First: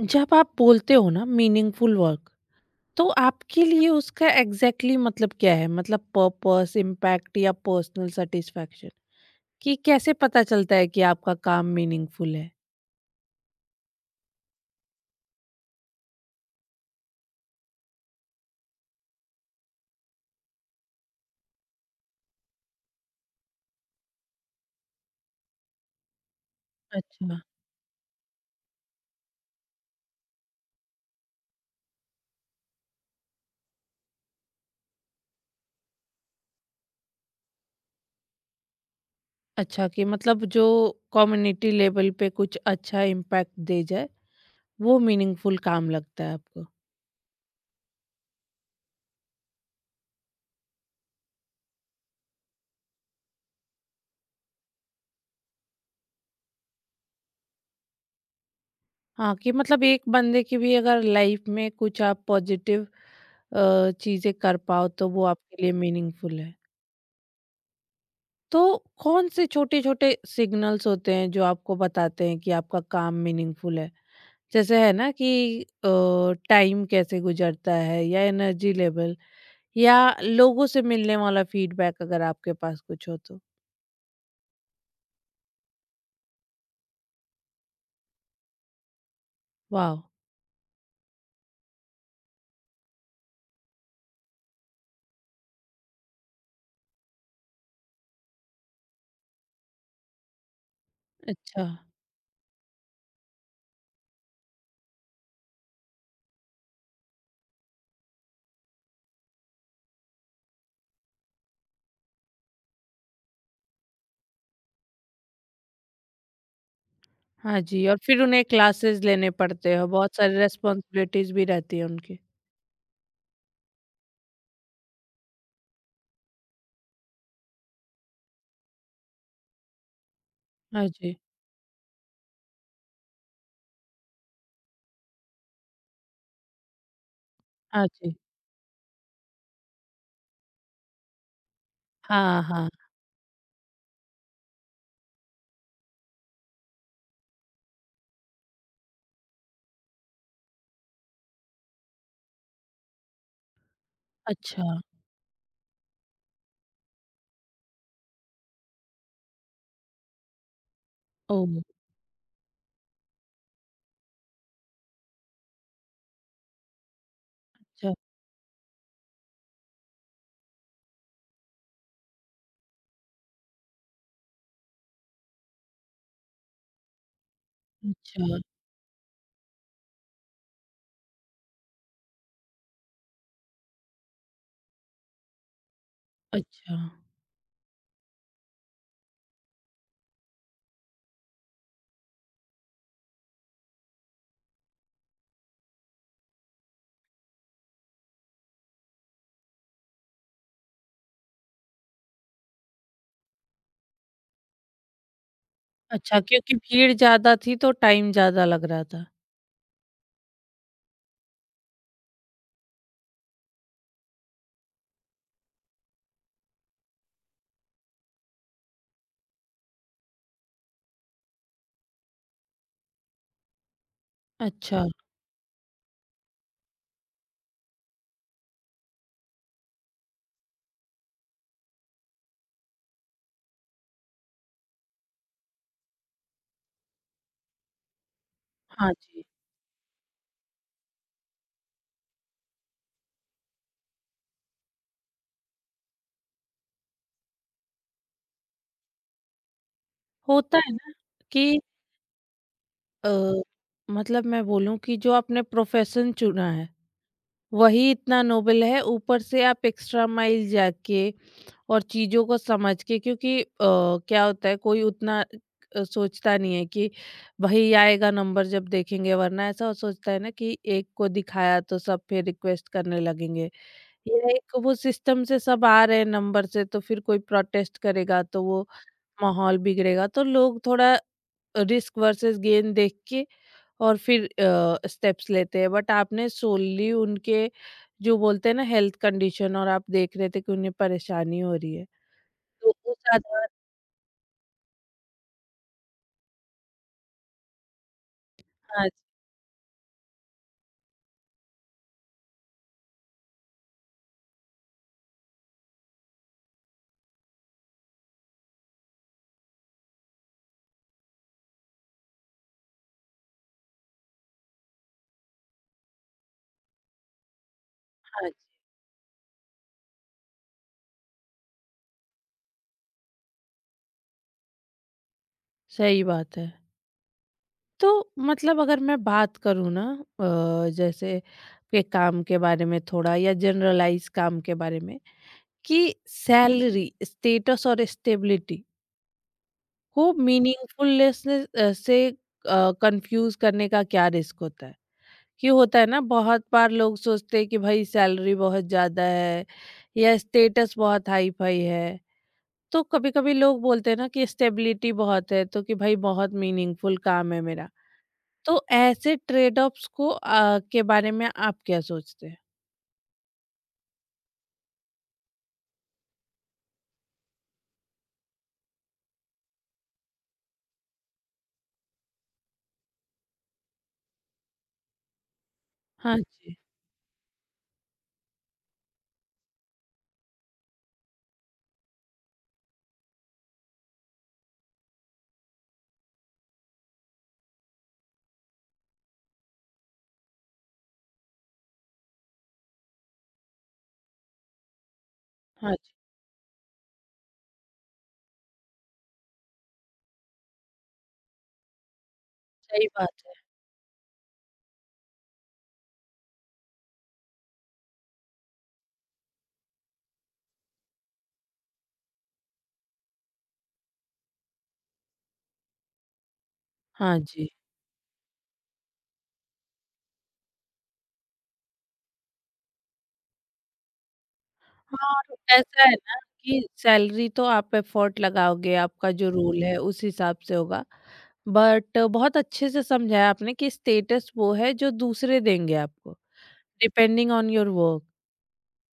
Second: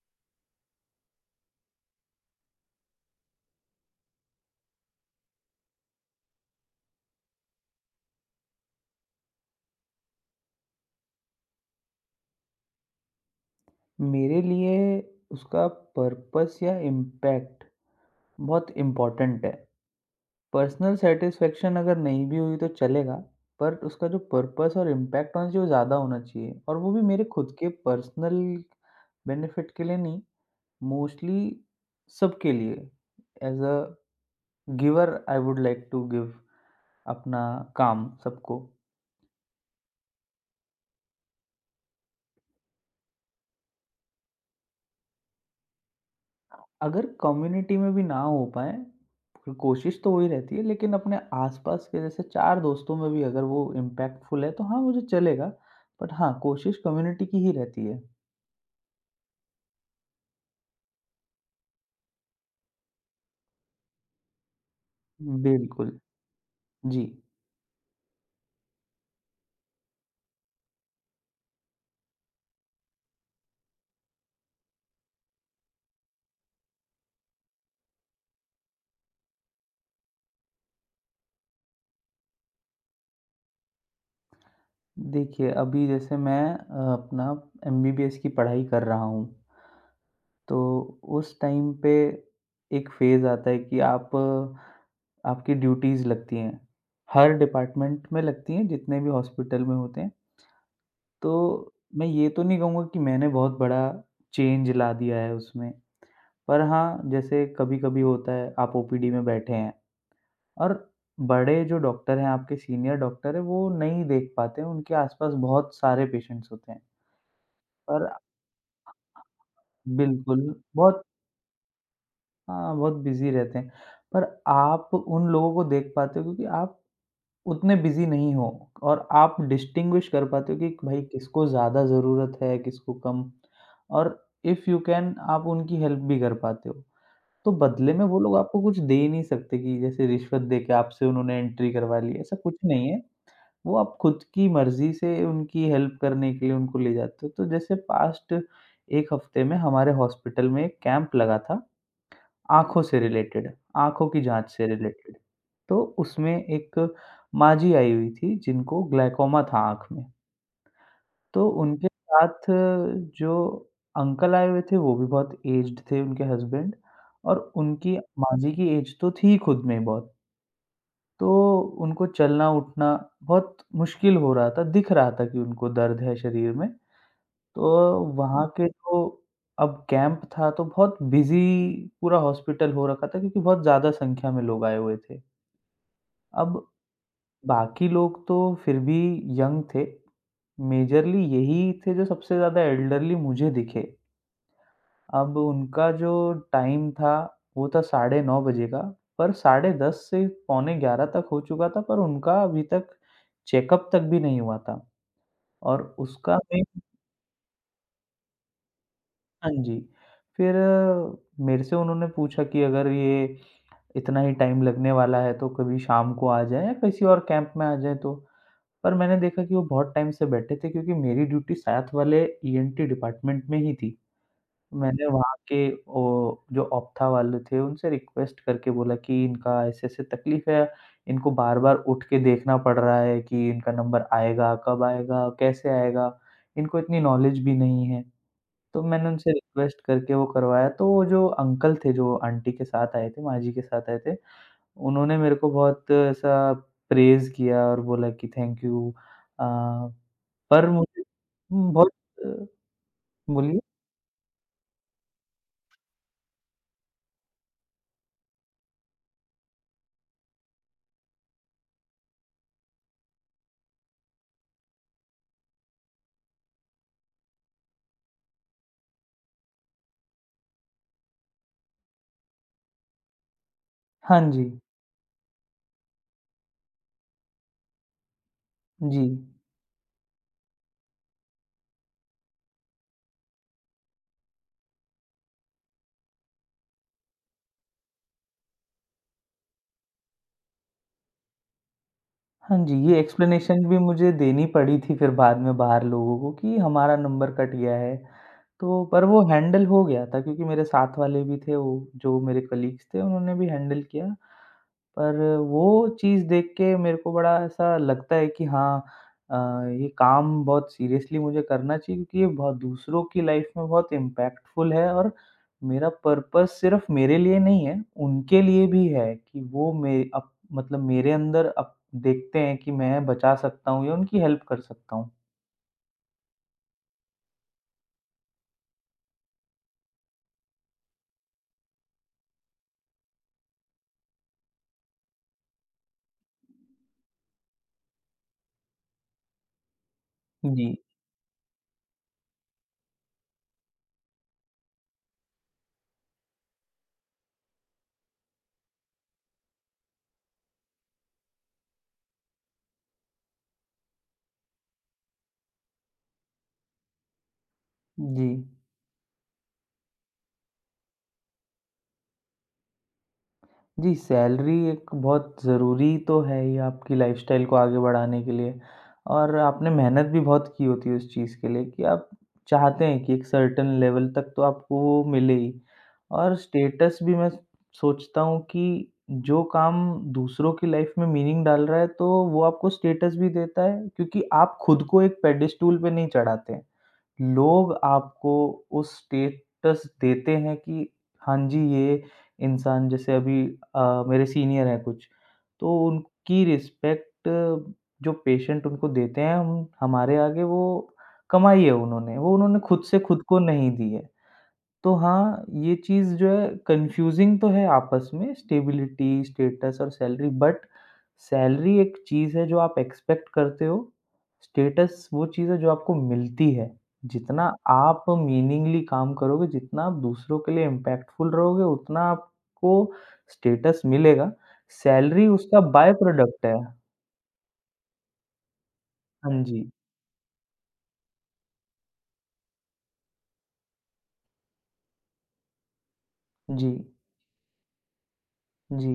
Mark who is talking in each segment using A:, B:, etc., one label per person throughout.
A: जब आप बोलते हो ना मीनिंगफुल वर्क तो आपके लिए उसका एग्जैक्टली exactly मतलब क्या है। मतलब पर्पस इम्पैक्ट या पर्सनल सेटिस्फेक्शन कि कैसे पता चलता है कि आपका काम मीनिंगफुल है।
B: मेरे लिए उसका पर्पस या इम्पैक्ट बहुत इम्पोर्टेंट है। पर्सनल सैटिस्फैक्शन अगर नहीं भी हुई तो चलेगा, पर उसका जो पर्पस और इम्पैक्ट होना चाहिए वो ज़्यादा होना चाहिए और वो भी मेरे
A: अच्छा।
B: खुद के पर्सनल बेनिफिट के लिए नहीं, मोस्टली सबके लिए। As a giver I would like to give अपना काम सबको।
A: अच्छा कि मतलब जो कम्युनिटी लेवल पे कुछ अच्छा इम्पैक्ट दे जाए वो मीनिंगफुल काम लगता है आपको।
B: अगर कम्युनिटी में भी ना हो पाए, क कोशिश तो वही रहती है लेकिन अपने आस-पास के जैसे 4 दोस्तों में भी अगर वो इम्पैक्टफुल है तो हाँ, मुझे चलेगा। बट हाँ, कोशिश कम्युनिटी की ही रहती है।
A: हाँ कि मतलब एक बंदे की भी अगर लाइफ में कुछ आप पॉजिटिव चीजें कर पाओ तो वो आपके लिए
B: बिल्कुल,
A: मीनिंगफुल है।
B: जी।
A: तो कौन से छोटे-छोटे सिग्नल्स होते हैं जो आपको बताते हैं कि आपका काम मीनिंगफुल है? जैसे है ना कि टाइम कैसे गुज़रता है या एनर्जी लेवल या लोगों से मिलने वाला फीडबैक अगर आपके पास कुछ हो तो?
B: देखिए, अभी जैसे मैं अपना एमबीबीएस की पढ़ाई कर रहा हूँ,
A: वॉव!
B: तो उस टाइम पे एक फ़ेज़ आता है कि आपकी ड्यूटीज़ लगती हैं। हर डिपार्टमेंट में लगती हैं, जितने भी हॉस्पिटल में होते हैं। तो
A: अच्छा।
B: मैं ये तो नहीं कहूँगा कि मैंने बहुत बड़ा चेंज ला दिया है उसमें, पर हाँ, जैसे कभी-कभी होता है आप ओपीडी में बैठे हैं और बड़े जो डॉक्टर हैं, आपके सीनियर डॉक्टर हैं, वो नहीं देख पाते हैं, उनके आस-पास बहुत सारे पेशेंट्स होते हैं।
A: हाँ जी, और
B: पर
A: फिर उन्हें क्लासेस लेने पड़ते हैं, बहुत सारी
B: बिल्कुल, बहुत
A: रिस्पॉन्सिबिलिटीज़ भी रहती है उनकी।
B: हाँ, बहुत बिज़ी रहते हैं। पर आप उन लोगों को देख पाते हो क्योंकि आप उतने बिज़ी नहीं हो और आप डिस्टिंग्विश कर पाते हो कि
A: हाँ
B: भाई
A: जी,
B: किसको ज़्यादा ज़रूरत है, किसको कम और इफ़ यू कैन आप उनकी हेल्प भी कर पाते हो। तो
A: हाँ
B: बदले में
A: जी।
B: वो लोग आपको कुछ दे ही नहीं सकते कि जैसे रिश्वत देके आपसे उन्होंने एंट्री करवा ली, ऐसा
A: हाँ,
B: कुछ
A: हाँ।
B: नहीं है। वो आप खुद की मर्ज़ी से उनकी हेल्प करने के लिए उनको ले जाते हो। तो जैसे पास्ट 1 हफ़्ते में हमारे हॉस्पिटल में एक कैंप लगा था। आँखों से रिलेटेड, आँखों की जाँच से
A: अच्छा।
B: रिलेटेड। तो उसमें एक माँ जी आई हुई थी जिनको ग्लाइकोमा था आँख में। तो
A: ओह!
B: उनके साथ जो अंकल आए हुए थे वो भी बहुत एज्ड थे उनके हस्बैंड और
A: अच्छा।
B: उनकी माँ जी की एज तो थी खुद में ही बहुत। तो उनको चलना-उठना बहुत मुश्किल हो रहा था, दिख रहा था कि उनको दर्द है शरीर में। तो
A: अच्छा।
B: वहाँ के जो अब कैंप था तो बहुत बिज़ी पूरा हॉस्पिटल हो रखा था क्योंकि बहुत ज़्यादा संख्या में लोग आए हुए थे। अब
A: अच्छा।
B: बाकी लोग तो फिर भी यंग थे, मेजरली यही थे जो सबसे ज़्यादा एल्डरली मुझे दिखे। अब उनका जो टाइम था वो था साढ़े 9 बजे का, पर साढ़े 10 से पौने 11 तक हो चुका था पर उनका अभी तक चेकअप तक भी नहीं हुआ था और
A: अच्छा,
B: उसका
A: क्योंकि
B: मैं
A: भीड़ ज़्यादा थी तो टाइम ज़्यादा लग रहा था।
B: हाँ जी। फिर अ, मेरे से उन्होंने पूछा कि अगर ये इतना ही टाइम लगने वाला है तो कभी शाम को आ जाएँ या किसी और कैंप में आ जाएँ तो। पर मैंने देखा कि वो बहुत टाइम से बैठे थे क्योंकि मेरी ड्यूटी साथ वाले ईएनटी डिपार्टमेंट में ही थी।
A: अच्छा,
B: मैंने वहाँ के ओ जो ऑप्था वाले थे उनसे रिक्वेस्ट करके बोला कि इनका ऐसे-ऐसे तकलीफ़ है, इनको बार-बार उठ के देखना पड़ रहा है कि इनका नंबर आएगा, कब आएगा, कैसे आएगा? इनको इतनी नॉलेज भी नहीं है। तो
A: हाँ
B: मैंने
A: जी।
B: उनसे रिक्वेस्ट करके वो करवाया, तो वो जो अंकल थे, जो आंटी के साथ आए थे, माँ जी के साथ आए थे, उन्होंने मेरे को बहुत ऐसा प्रेज़ किया और बोला कि थैंक यू अ,
A: होता
B: पर
A: है ना
B: मुझे
A: कि
B: बहुत अ,
A: अ,
B: बोलिए?
A: मतलब मैं बोलूँ कि जो आपने प्रोफ़ेशन चुना है, वही इतना नोबेल है। ऊपर से आप एक्स्ट्रा माइल जाके और चीज़ों को समझ के, क्योंकि क्या होता है कोई उतना सोचता नहीं है कि वही आएगा नंबर जब देखेंगे, वरना ऐसा सोचता है ना कि एक को दिखाया तो सब फिर रिक्वेस्ट करने लगेंगे।
B: हाँ
A: या
B: जी,
A: एक वो सिस्टम से सब आ रहे हैं नंबर से तो फिर कोई प्रोटेस्ट करेगा तो वो
B: जी।
A: माहौल बिगड़ेगा, तो लोग थोड़ा रिस्क वर्सेस गेन देख के और फिर स्टेप्स लेते हैं। बट आपने सोलली उनके, जो बोलते हैं ना हेल्थ कंडीशन, और आप देख रहे थे कि उन्हें परेशानी हो रही है
B: हाँ
A: तो
B: जी, ये
A: उस आधार।
B: एक्सप्लेनेशन भी मुझे देनी पड़ी थी फिर बाद में बाहर लोगों को कि हमारा नंबर कट गया है, तो
A: हाँ जी,
B: पर वो हैंडल हो गया था क्योंकि मेरे साथ वाले भी थे, वो जो मेरे कलीग्स थे, उन्होंने भी हैंडल किया। पर वो चीज़ देख के मेरे को बड़ा ऐसा लगता है कि हाँ अ, ये काम बहुत सीरियसली मुझे करना चाहिए क्योंकि ये बहुत दूसरों की लाइफ में बहुत इम्पैक्टफुल है और मेरा पर्पस सिर्फ मेरे लिए नहीं है,
A: हाँ जी,
B: उनके लिए भी है कि वो मे अप मतलब मेरे अंदर अप देखते हैं कि मैं बचा सकता हूँ या उनकी हेल्प कर सकता हूँ।
A: सही बात है। तो मतलब अगर मैं बात करूँ ना जैसे के काम के बारे में थोड़ा या जनरलाइज काम के बारे में कि सैलरी, स्टेटस और स्टेबिलिटी को
B: जी,
A: मीनिंगफुलनेसनेस से कंफ्यूज करने का क्या रिस्क होता है? कि होता है ना बहुत बार लोग सोचते हैं कि भाई सैलरी बहुत ज़्यादा है या स्टेटस बहुत हाई-फाई है। तो कभी-कभी लोग बोलते हैं ना कि स्टेबिलिटी बहुत है तो कि भाई बहुत मीनिंगफुल काम है मेरा।
B: जी।
A: तो ऐसे ट्रेड ऑफ्स को के बारे में आप क्या सोचते हैं?
B: जी, सैलरी एक बहुत ज़रूरी तो है ही आपकी लाइफ़स्टाइल को आगे बढ़ाने के लिए और आपने मेहनत भी बहुत की होती है उस चीज़ के लिए कि आप चाहते हैं कि एक सर्टेन लेवल तक तो आपको वो मिले ही।
A: हाँ
B: और
A: जी।
B: स्टेटस भी मैं सोचता हूँ कि जो काम दूसरों की लाइफ़ में मीनिंग डाल रहा है, तो वो आपको स्टेटस भी देता है क्योंकि आप खुद को एक पेडेस्टूल पे नहीं चढ़ाते हैं। लोग आपको उस स्टेटस देते हैं कि हाँ जी, ये इंसान जैसे अभी मेरे सीनियर हैं कुछ,
A: हाँ
B: तो
A: जी,
B: उनकी रिस्पेक्ट जो पेशेंट उनको देते हैं हम हमारे आगे वो कमाई है उन्होंने, वो उन्होंने खुद
A: सही
B: से
A: बात
B: खुद
A: है।
B: को नहीं दी है। तो हाँ, ये चीज़ जो है कन्फ्यूज़िंग तो है आपस में स्टेबिलिटी, स्टेटस और सैलरी बट सैलरी एक चीज़ है जो आप एक्सपेक्ट करते हो। स्टेटस वो चीज़ है जो आपको मिलती है।
A: हाँ जी।
B: जितना आप मीनिंगली काम करोगे, जितना आप दूसरों के लिए इम्पैक्टफुल रहोगे, उतना आपको स्टेटस मिलेगा।
A: हाँ,
B: सैलरी
A: तो
B: उसका
A: ऐसा
B: बाय
A: है ना
B: प्रोडक्ट है।
A: कि सैलरी तो आप एफर्ट लगाओगे, आपका जो
B: हाँ
A: रोल
B: जी।
A: है उस हिसाब से होगा। बट बहुत अच्छे से समझाया आपने कि स्टेटस वो है जो दूसरे देंगे आपको,
B: जी,
A: डिपेंडिंग ऑन योर वर्क।
B: जी।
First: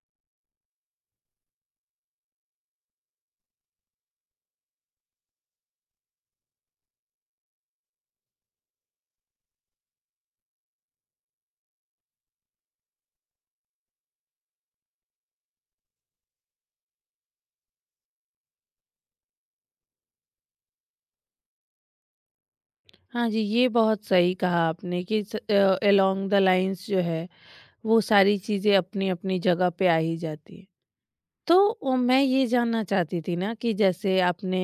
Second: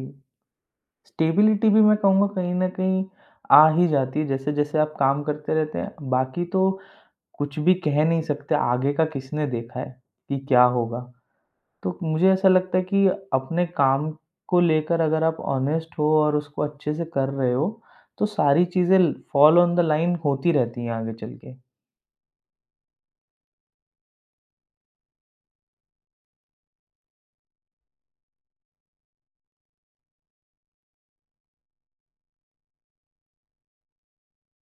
B: स्टेबिलिटी भी मैं कहूँगा कहीं न कहीं आ ही जाती है, जैसे-जैसे आप काम करते रहते हैं, बाकी तो कुछ भी कह नहीं सकते आगे का किसने देखा है कि क्या होगा? तो मुझे ऐसा लगता है कि अपने काम को लेकर अगर आप ऑनेस्ट हो और उसको अच्छे से कर रहे हो, तो सारी चीज़ें ल फ़ॉल ऑन द लाइन होती रहती हैं आगे चल के।
A: हाँ जी, ये बहुत सही कहा आपने कि अलोंग द लाइन्स जो है, वो सारी चीज़ें अपनी-अपनी जगह पे आ ही जाती है। तो ओ, मैं ये जानना चाहती थी ना कि जैसे आपने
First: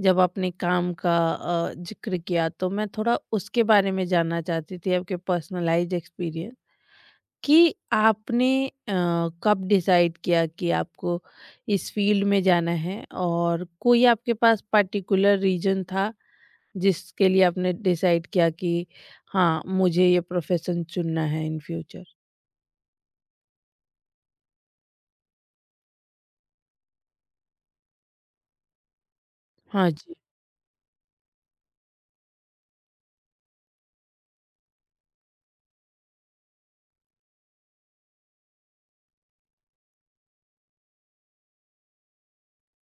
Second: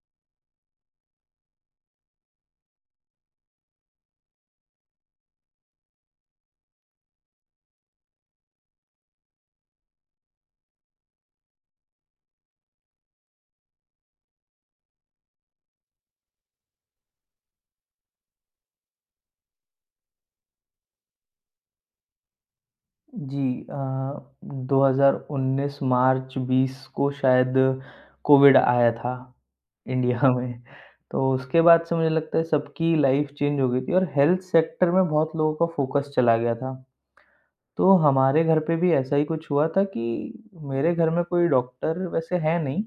A: जब आपने काम का जिक्र किया तो मैं थोड़ा उसके बारे में जानना चाहती थी आपके पर्सनलाइज एक्सपीरियंस कि आपने कब डिसाइड किया कि आपको इस फील्ड में जाना है, और कोई आपके पास पर्टिकुलर रीजन था जिसके लिए आपने डिसाइड किया कि हाँ मुझे ये प्रोफेशन चुनना है इन फ्यूचर।
B: जी अ, 2019 मार्च 20 को शायद कोविड आया था
A: हाँ जी।
B: इंडिया में। तो उसके बाद से मुझे लगता है सबकी लाइफ़ चेंज हो गई थी और हेल्थ सेक्टर में बहुत लोगों का फ़ोकस चला गया था। तो हमारे घर पे भी ऐसा ही कुछ हुआ था कि मेरे घर में कोई डॉक्टर वैसे है नहीं,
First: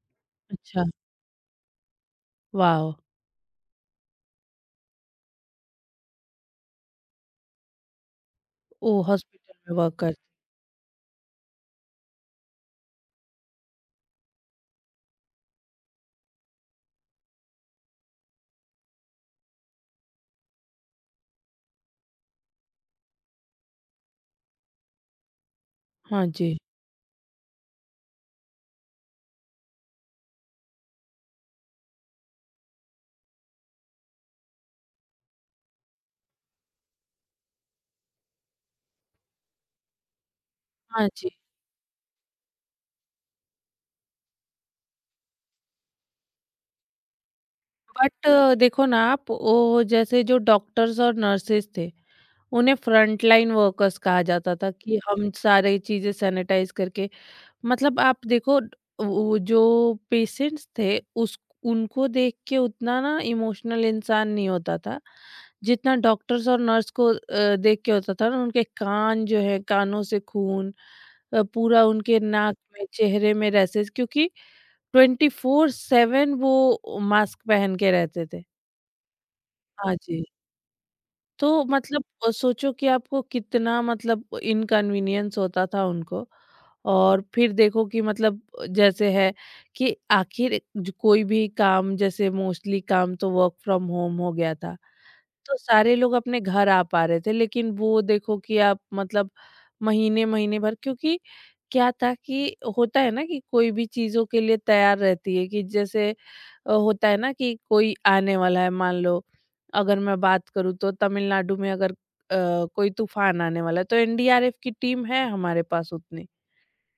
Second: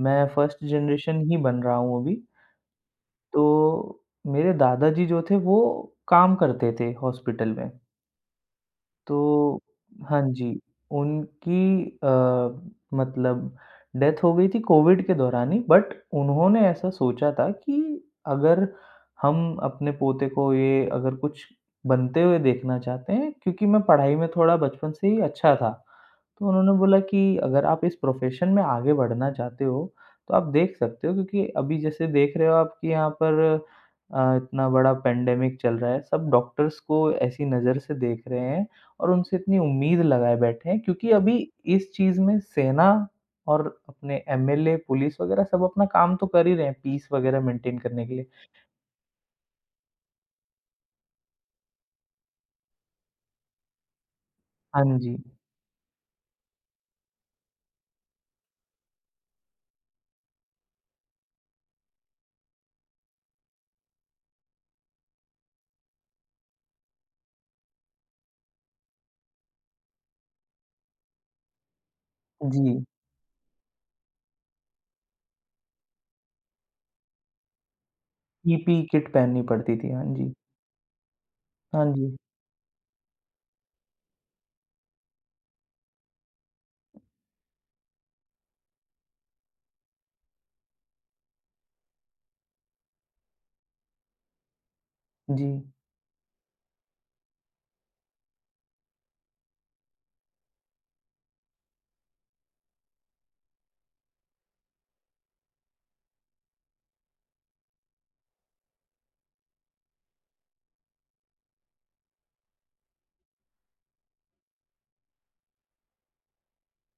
B: मैं फर्स्ट
A: अच्छा।
B: जनरेशन ही बन रहा हूँ अभी।
A: वाह।
B: तो मेरे दादाजी जो थे वो काम करते थे हॉस्पिटल में।
A: ओ हॉस्पिटल
B: तो
A: में वर्क कर।
B: हाँ जी, उनकी मतलब डेथ हो गई थी कोविड के दौरान ही बट उन्होंने ऐसा सोचा था कि अगर हम अपने पोते को ये अगर कुछ बनते हुए देखना चाहते हैं क्योंकि मैं पढ़ाई में थोड़ा बचपन से ही अच्छा था।
A: हाँ
B: तो
A: जी।
B: उन्होंने बोला कि अगर आप इस प्रोफ़ेशन में आगे बढ़ना चाहते हो, तो आप देख सकते हो क्योंकि अभी जैसे देख रहे हो आप कि यहाँ पर इतना बड़ा पेंडेमिक चल रहा है, सब डॉक्टर्स को ऐसी नज़र से देख रहे हैं और उनसे इतनी उम्मीद लगाए बैठे हैं
A: हाँ
B: क्योंकि
A: जी।
B: अभी इस चीज़ में सेना और अपने एमएलए, पुलिस वगैरह सब अपना काम तो कर ही रहे हैं पीस वगैरह मेंटेन करने के लिए।
A: बट देखो ना, आप वो जैसे जो डॉक्टर्स और नर्सेस थे उन्हें फ्रंट लाइन वर्कर्स कहा जाता था
B: हाँ
A: कि
B: जी।
A: हम सारे चीजें सैनिटाइज करके। मतलब आप देखो वो जो पेशेंट्स थे उस उनको देख के उतना ना इमोशनल इंसान नहीं होता था जितना डॉक्टर्स और नर्स को देख के होता था ना, उनके कान जो है कानों से खून, पूरा उनके नाक
B: जी,
A: में चेहरे में रैसेस, क्योंकि 24/7 वो मास्क पहन के रहते थे।
B: पीपी किट पहननी पड़ती थी।
A: हाँ
B: हाँ
A: जी,
B: जी।
A: तो
B: हाँ
A: मतलब
B: जी।
A: सोचो कि आपको कितना मतलब इनकन्वीनियंस होता था उनको। और फिर देखो कि मतलब जैसे है कि आखिर जो कोई भी काम जैसे मोस्टली काम तो वर्क फ्रॉम होम हो गया था,
B: जी,
A: तो सारे लोग अपने घर आ पा रहे थे, लेकिन वो देखो कि आप मतलब महीने, महीने भर, क्योंकि क्या था कि होता है ना कि कोई भी चीज़ों के लिए तैयार रहती है कि जैसे होता है ना कि कोई आने वाला है मान लो। अगर मैं बात करूँ तो तमिलनाडु में अगर कोई तूफान आने वाला है तो एनडीआरएफ की टीम है हमारे पास उतनी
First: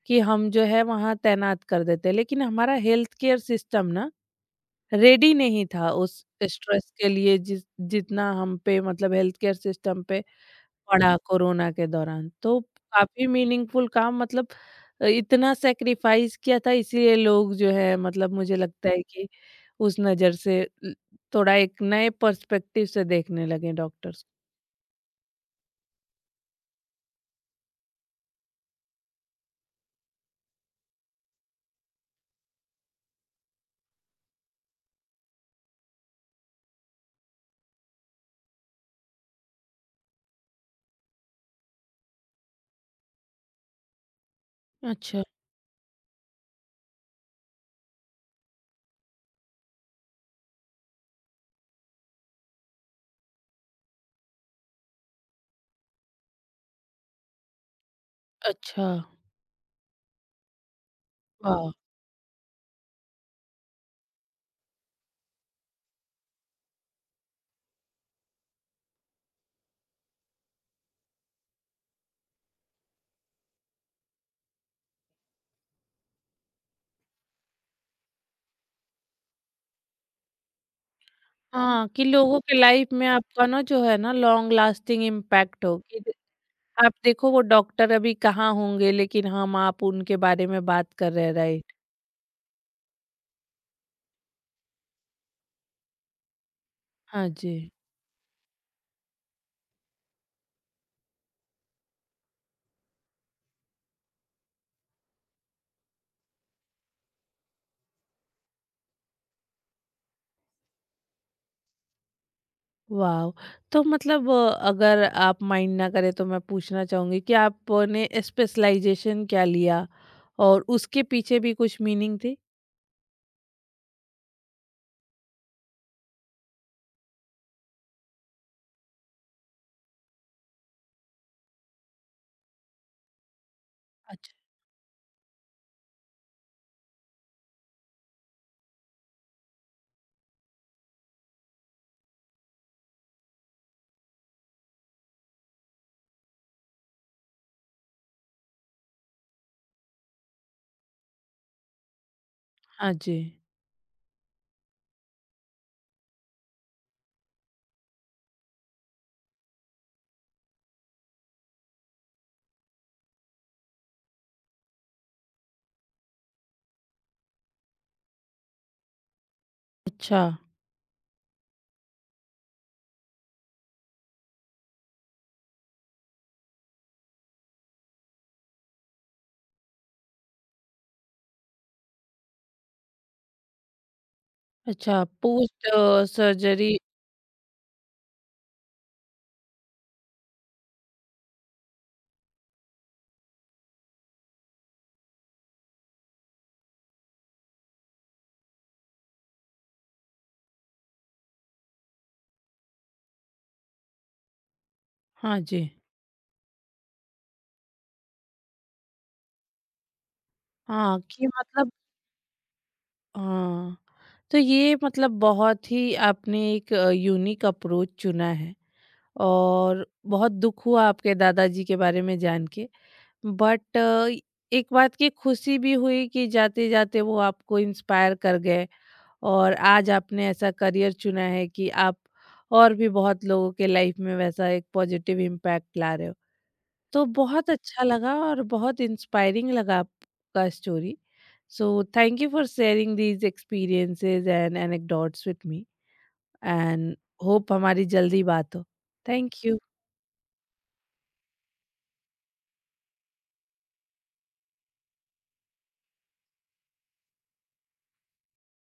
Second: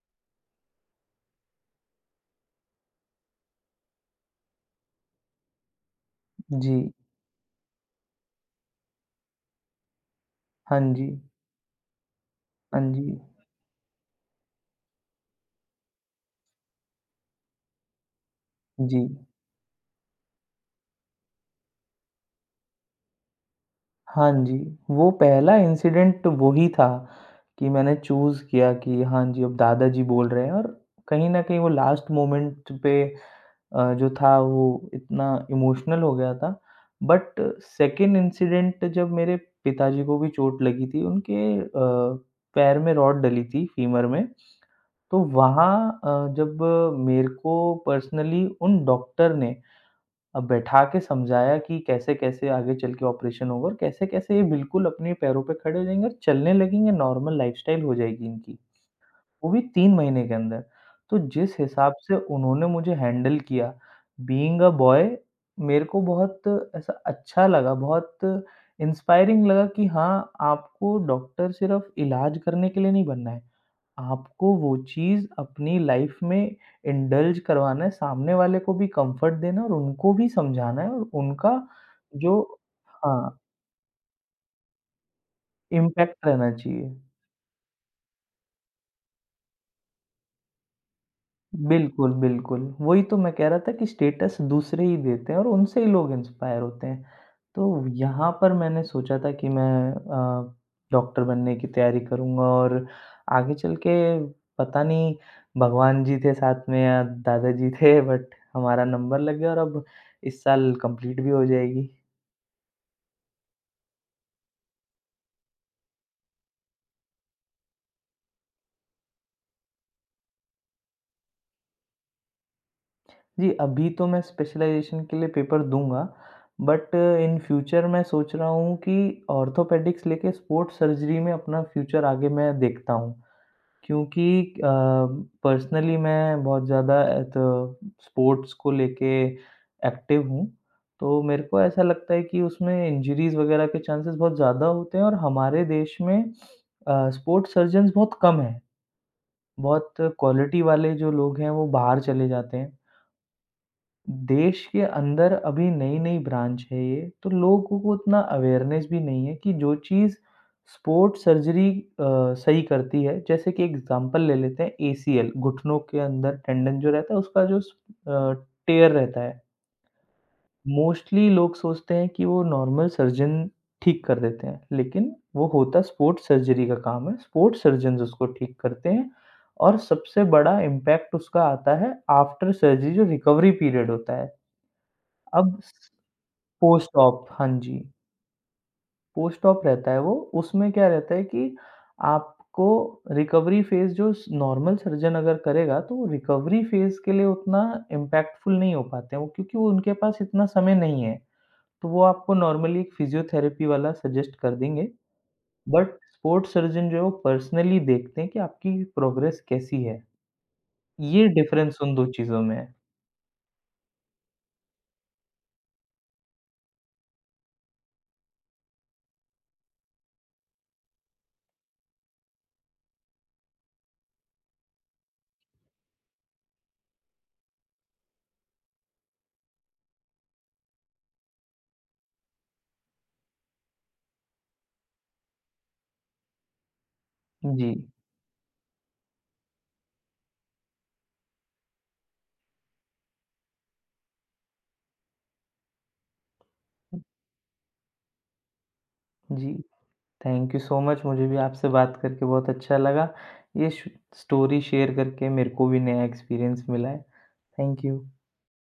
A: कि हम जो है वहाँ तैनात कर देते हैं। लेकिन हमारा हेल्थ केयर सिस्टम ना रेडी नहीं था उस
B: जी।
A: स्ट्रेस के लिए, जिस जितना हम पे मतलब हेल्थ केयर सिस्टम पे
B: हाँ जी।
A: पड़ा कोरोना के दौरान, तो
B: हाँ जी।
A: काफी मीनिंगफुल काम मतलब इतना सेक्रीफाइस किया था इसीलिए लोग जो है मतलब मुझे लगता
B: जी।
A: है कि उस नज़र से ल थोड़ा एक नए पर्सपेक्टिव से देखने लगे डॉक्टर्स।
B: हाँ जी। वो पहला इंसिडेंट वही था कि मैंने चूज़ किया कि हाँ जी, अब दादा जी बोल रहे हैं और कहीं न कहीं वो लास्ट मोमेंट पे जो था वो इतना इमोशनल हो गया था। बट सेकंड इंसिडेंट जब मेरे पिताजी को भी चोट लगी थी, उनके पैर में रॉड डली थी फीमर में, तो
A: अच्छा,
B: जब मेरे को पर्सनली उन डॉक्टर ने बैठा के समझाया कि कैसे-कैसे आगे चल के ऑपरेशन होगा और कैसे-कैसे ये बिल्कुल अपने पैरों पे खड़े हो जाएँगे और चलने लगेंगे, नॉर्मल लाइफ़स्टाइल हो जाएगी इनकी।
A: अच्छा,
B: वो भी 3 महीने के अंदर। तो जिस
A: वाह!
B: हिसाब से उन्होंने मुझे हैंडल किया बीइंग अ बॉय मेरे को बहुत ऐसा अच्छा लगा, बहुत इंस्पायरिंग लगा कि हाँ, आपको डॉक्टर सिर्फ़ इलाज करने के लिए नहीं बनना है। आपको वो चीज़ अपनी लाइफ़ में इंडल्ज करवाना है, सामने वाले को भी कंफर्ट देना है और उनको भी समझाना है और उनका
A: हाँ, कि लोगों
B: जो
A: के लाइफ में
B: हाँ,
A: आपका ना जो है ना लॉन्ग लास्टिंग इम्पैक्ट हो कि द।
B: इम्पैक्ट रहना चाहिए।
A: आप देखो वो डॉक्टर अभी कहाँ होंगे, लेकिन हम आप उनके बारे में बात कर रहे हैं, राइट?
B: बिल्कुल, बिल्कुल। वही तो मैं कह रहा था कि स्टेटस दूसरे ही देते हैं और उनसे ही लोग इंस्पायर होते हैं।
A: हाँ जी,
B: तो यहाँ पर मैंने सोचा था कि मैं डॉक्टर बनने की तैयारी करूँगा और आगे चल के पता नहीं भगवान जी थे साथ में या दादा जी थे बट हमारा नंबर लग गया और अब इस साल कंप्लीट भी हो जाएगी।
A: वाव! तो मतलब अगर आप माइंड ना करें तो मैं पूछना चाहूँगी कि आपने स्पेशलाइज़ेशन क्या लिया और उसके पीछे भी कुछ मीनिंग थी?
B: जी, अभी तो मैं स्पेशलाइज़ेशन के लिए पेपर दूँगा, बट इन फ्यूचर मैं सोच रहा हूँ कि ऑर्थोपेडिक्स लेके स्पोर्ट्स सर्जरी में अपना फ्यूचर आगे मैं देखता हूँ। क्योंकि
A: अच्छा।
B: अ, पर्सनली मैं बहुत ज़्यादा तो स्पोर्ट्स को लेके एक्टिव हूँ, तो मेरे को ऐसा लगता है कि उसमें इंजरीज़ वग़ैरह के चांसेस बहुत ज़्यादा होते हैं और हमारे देश में स्पोर्ट्स सर्जन्स बहुत कम हैं। बहुत क्वालिटी वाले जो लोग हैं, वो बाहर चले जाते हैं।
A: हाँ जी,
B: देश के अंदर अभी नई-नई ब्रांच है ये, तो लोगों को उतना अवेयरनेस भी नहीं है कि जो चीज़ स्पोर्ट सर्जरी सही करती है, जैसे कि एग्ज़ाम्पल ले लेते हैं एसीएल, घुटनों के अंदर टेंडन जो रहता है, उसका जो अ, टेयर रहता है,
A: अच्छा।
B: मोस्टली लोग सोचते हैं कि वो नॉर्मल सर्जन ठीक कर देते हैं, लेकिन वो होता स्पोर्ट सर्जरी का काम है, स्पोर्ट सर्जन्स उसको ठीक करते हैं और सबसे बड़ा इम्पैक्ट उसका आता है आफ्टर सर्जरी जो रिकवरी पीरियड होता है।
A: अच्छा,
B: अब
A: पोस्ट सर्जरी।
B: पोस्ट ऑप हाँ जी, पोस्ट ऑप रहता है वो, उसमें क्या रहता है कि आपको रिकवरी फ़ेज़ जो स नॉर्मल सर्जन अगर करेगा, तो वो रिकवरी फ़ेज़ के लिए उतना इम्पैक्टफुल नहीं हो पाते हैं वो क्योंकि वो उनके पास इतना समय नहीं है। तो वो आपको नॉर्मली एक फिज़ियोथेरेपी वाला सजेस्ट कर देंगे,
A: हाँ जी।
B: बट स्पोर्ट्स सर्जन जो है वो पर्सनली देखते हैं कि आपकी प्रोग्रेस कैसी है।
A: हाँ,
B: ये
A: कि मतलब।
B: डिफ़रेंस उन 2 चीज़ों में है।
A: हाँ, तो ये मतलब बहुत ही आपने एक यूनिक अप्रोच चुना है। और बहुत दुःख हुआ आपके दादाजी के बारे में जान के। बट एक बात की खुशी भी हुई कि जाते-जाते वो आपको इंस्पायर कर गए और आज आपने ऐसा करियर चुना है कि आप और भी बहुत लोगों के लाइफ में वैसा एक पॉजिटिव इम्पैक्ट ला रहे हो। तो बहुत
B: जी।
A: अच्छा लगा और बहुत इंस्पायरिंग लगा आपका story. So thank you for sharing these experiences and anecdotes with me and hope हमारी जल्दी बात हो। थैंक
B: जी।
A: You
B: thank you so much. मुझे भी आपसे बात करके बहुत अच्छा लगा। ये श स्टोरी शेयर करके मेरे को भी नया एक्सपीरियंस मिला है। Thank you.